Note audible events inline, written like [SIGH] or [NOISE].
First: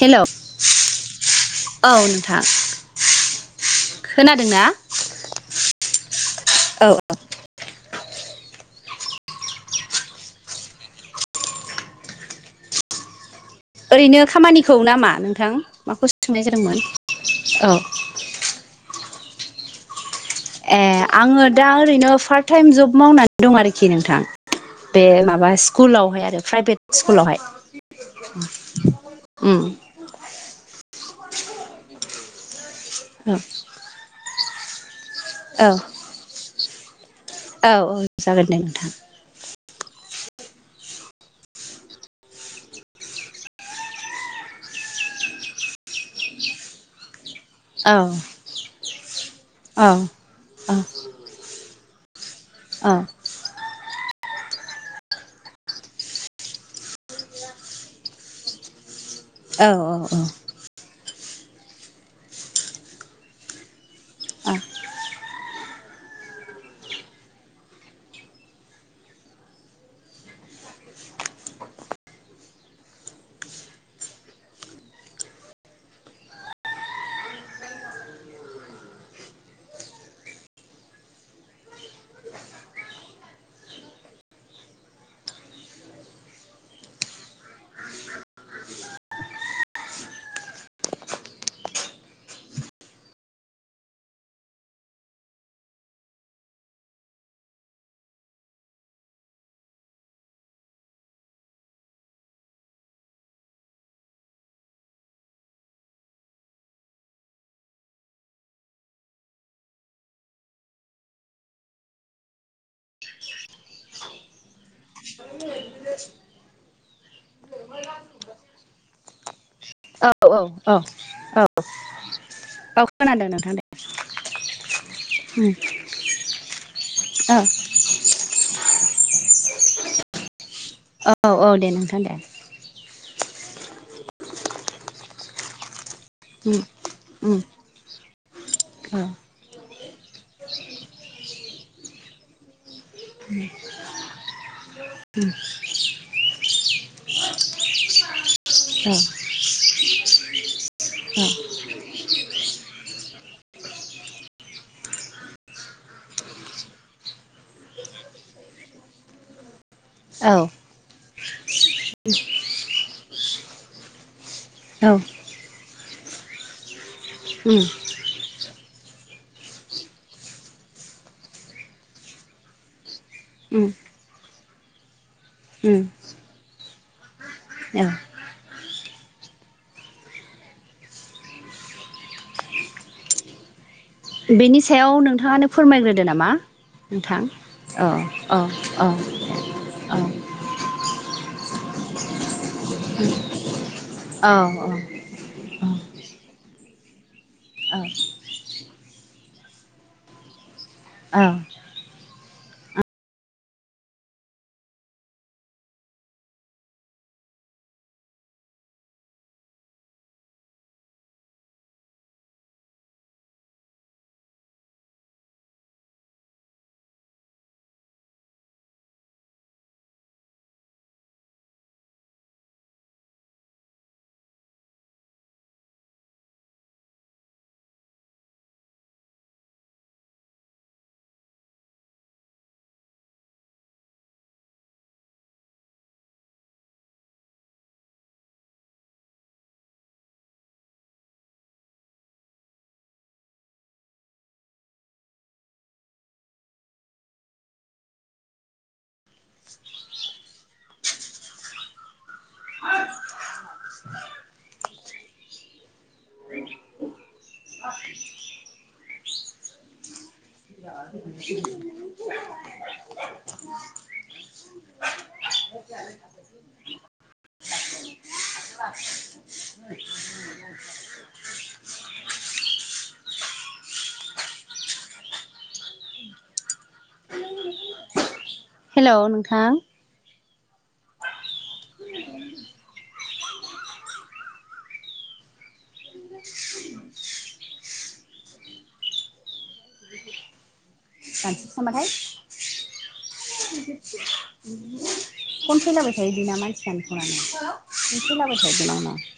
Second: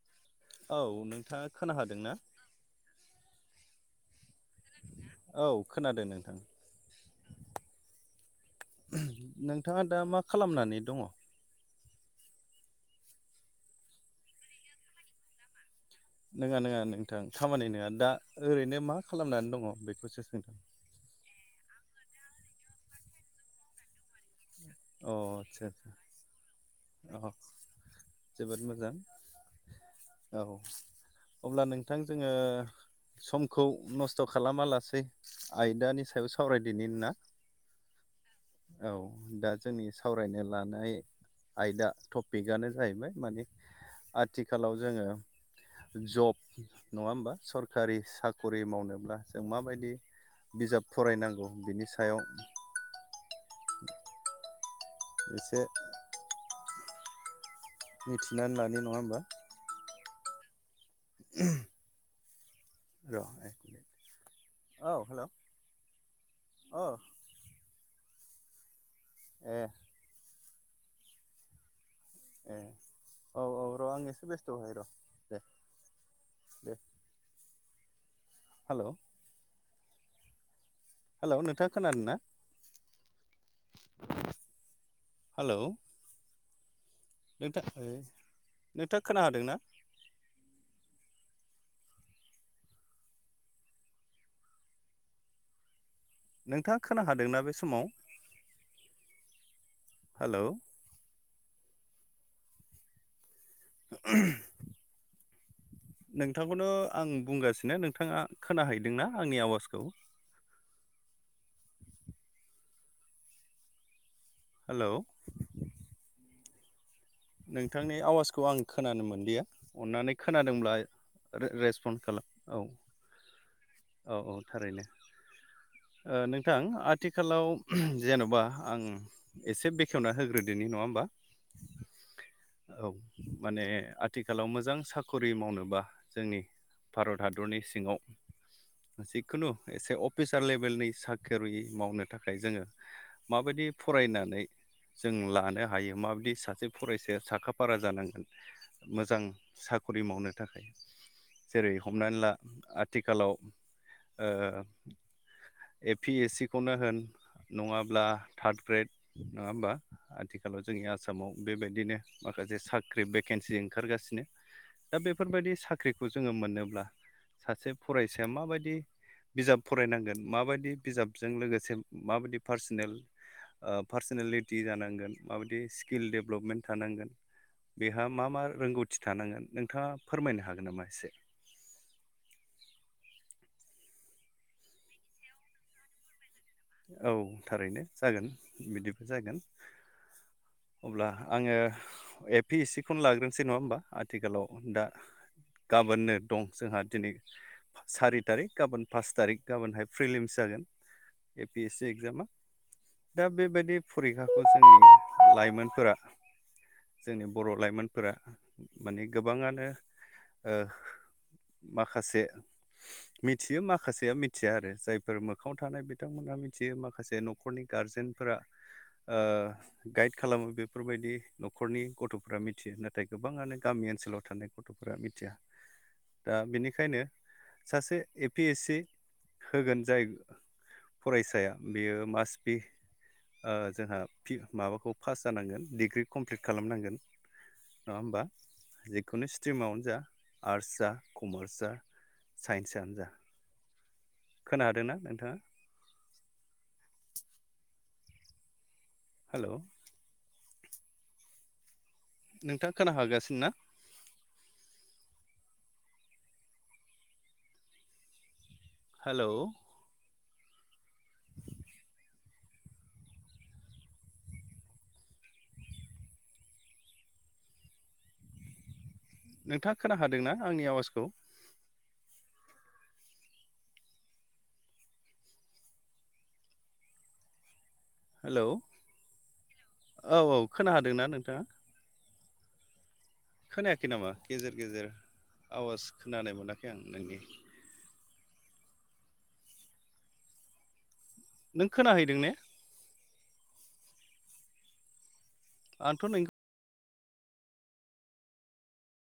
हेल' औ नोंथाङा खोना हादोंना खोनादों ना औ खोनादों नोंथां औ औ नोंथाङा दा मा खालामनानै दङ ओरैनो खामानिखौ नामा नोंथां माखौ सोंनाय नङा नङा जादोंमोन नोंथां खामानि औ नङा दा ओरैनो मा खालामनानै दङ बेखौसो सोंदों। ए आङो दा ओरैनो फार्ट टाइम जब मावनानै दं आरोखि नोंथां बे अ माबा आदसा आदसा स्कुलावहाय आरो प्राइभेट अ स्कुलावहाय जोबोद मोजां उम औ अब्ला नोंथां जोङो औ समखौ नस्थ' खालामालासे सै औ आयदानि सायाव सावरायदिनि ना औ औ जागोन दे नोंथां औ दा जोंनि सावरायनो लानाय आयदा टपिकआनो जाहैबाय माने आथिखालाव जोङो जब नङा होमबा सरखारि औ साख'रि मावनोब्ला जों औ माबायदि बिजाब फरायनांगौ बिनि सो सायाव ओ एसे मिथिनानै लानि नङा होमबा औ औ औ र औ हेल' अ ए ए औ औ र' आं एसे बेस्थ' बाय र' दे दे हेल' हेल' नोंथाङा खोनादों ना हेल' नोंथाङ ओ नोंथाङा खोना हादोंना नोंथाङा खोना हादोंना बे समाव हेलौ ओहम नोंथांखौनो आं बुंगासिनो नोंथाङा खोनाहैदोंना आंनि आवाजखौ हेल' नोंथांनि आवाजखौ आं खोनानो मोनदिया औ अननानै औ खोनादोंब्ला औ औ रेसपन्ड खालाम औ खोनादों नोंथां दे औ औ थारैनो उम ओ नोंथां औ आथिखालाव जेन'बा आं एसे बेखेवना होग्रोदोनि नङा होमबा औ औ दे नों औ माने आथिखालाव मोजां साखरि मावनोबा जोंनि उम भारत उम हादरनि सिङाव औ जिखुनु एसे अफिसार लेभेलनि साखिरि मावनो थाखाय जोङो माबायदि फरायनानै जों लानो हायो माबायदि सासे फरायसाया साखा-फारा जानांगोन मोजां साखरि मावनो थाखाय जेरै हमनानै ला आथिखालाव ओ ए पि एस सि खौनो होन नङाब्ला थार्ड ग्रेड नङा होमबा औ आथिखालाव जोंनि आसामाव बेबायदिनो माखासे साख्रि भेकेन्सि ओंखारगासिनो औ दा बेफोरबायदि साख्रिखौ जोङो मोनोब्ला उम सासे फरायसाया माबायदि बिजाब फरायनांगोन माबायदि बिजाबजों लोगोसे माबायदि पार्सनेल उम पार्सनेलिटि जानांगोन माबायदि उम स्किल डेभेलपमेन्ट थानांगोन औ बेहा मा मा रोंगौथि थानांगोन नोंथाङा फोरमायनो हागोन नामा एसे [INAUDIBLE] बेनि सायाव नोंथाङानो फोरमायग्रोदो नामा औ नोंथां थारैनो औ जागोन औ औ बिदिबो जागोन अब्ला आङो ए पि एस सि खौनो लाग्रोनोसै नङा होमबा औ आथिखालाव दा गाबोननो दं जोंहा दिनै औ सारि थारिख गाबोन पास थारिख गाबोनहाय फ्रिलिम्स जागोन औ ए पि एस सि एक्जामा दा बेबायदि फरिखाखौ जोंनि लाइमोनफोरा जोंनि बर' लाइमोनफोरा माने गोबाङानो ओ माखासे मिथियो माखासेया मिथिया आरो जायफोर मोखाङाव थानाय बिदि बिथांमोनहा मिथियो माखासे न'खरनि गारजेनफोरा गाइड खालामो बेफोरबायदि न'खरनि गथ'फोरा मिथियो नाथाय गोबाङानो गामि जोंनि ओनसोलाव थानाय गथ'फोरा मिथिया दा बेनिखायनो सासे ए पि एस सि होगोन जाय फरायसाया बेयो मास बि जोंहा माबाखौ पास जानांगोन डिग्रि कमप्लिट खालामनांगोन नङा होमबा जिखुनु स्ट्रिमावनो जा आर्ट्स जा कमार्स जा साइन्सआनो जा खोनाहादोंना नोंथाङा हेल' नोंथाङा खोनाहागासिनोना [UNINTELLIGIBLE] हेल' [UNINTELLIGIBLE] [UNINTELLIGIBLE] नोंथाङा खोनाहादोंना आंनि आवाजखौ हेलौ हेल' नोंथां औ औ खोनाहादोंना नोंथाङा खोनायाखै नामा गेजेर गेजेर आवाज खोनानाय मोनाखै आं नोंनि नों खोनाहैदों ने [UNINTELLIGIBLE] फन फैलाबाय आंथ' थायो नों बिना मानसिआनो फनानो फन फैलाबाय थायो बेनाव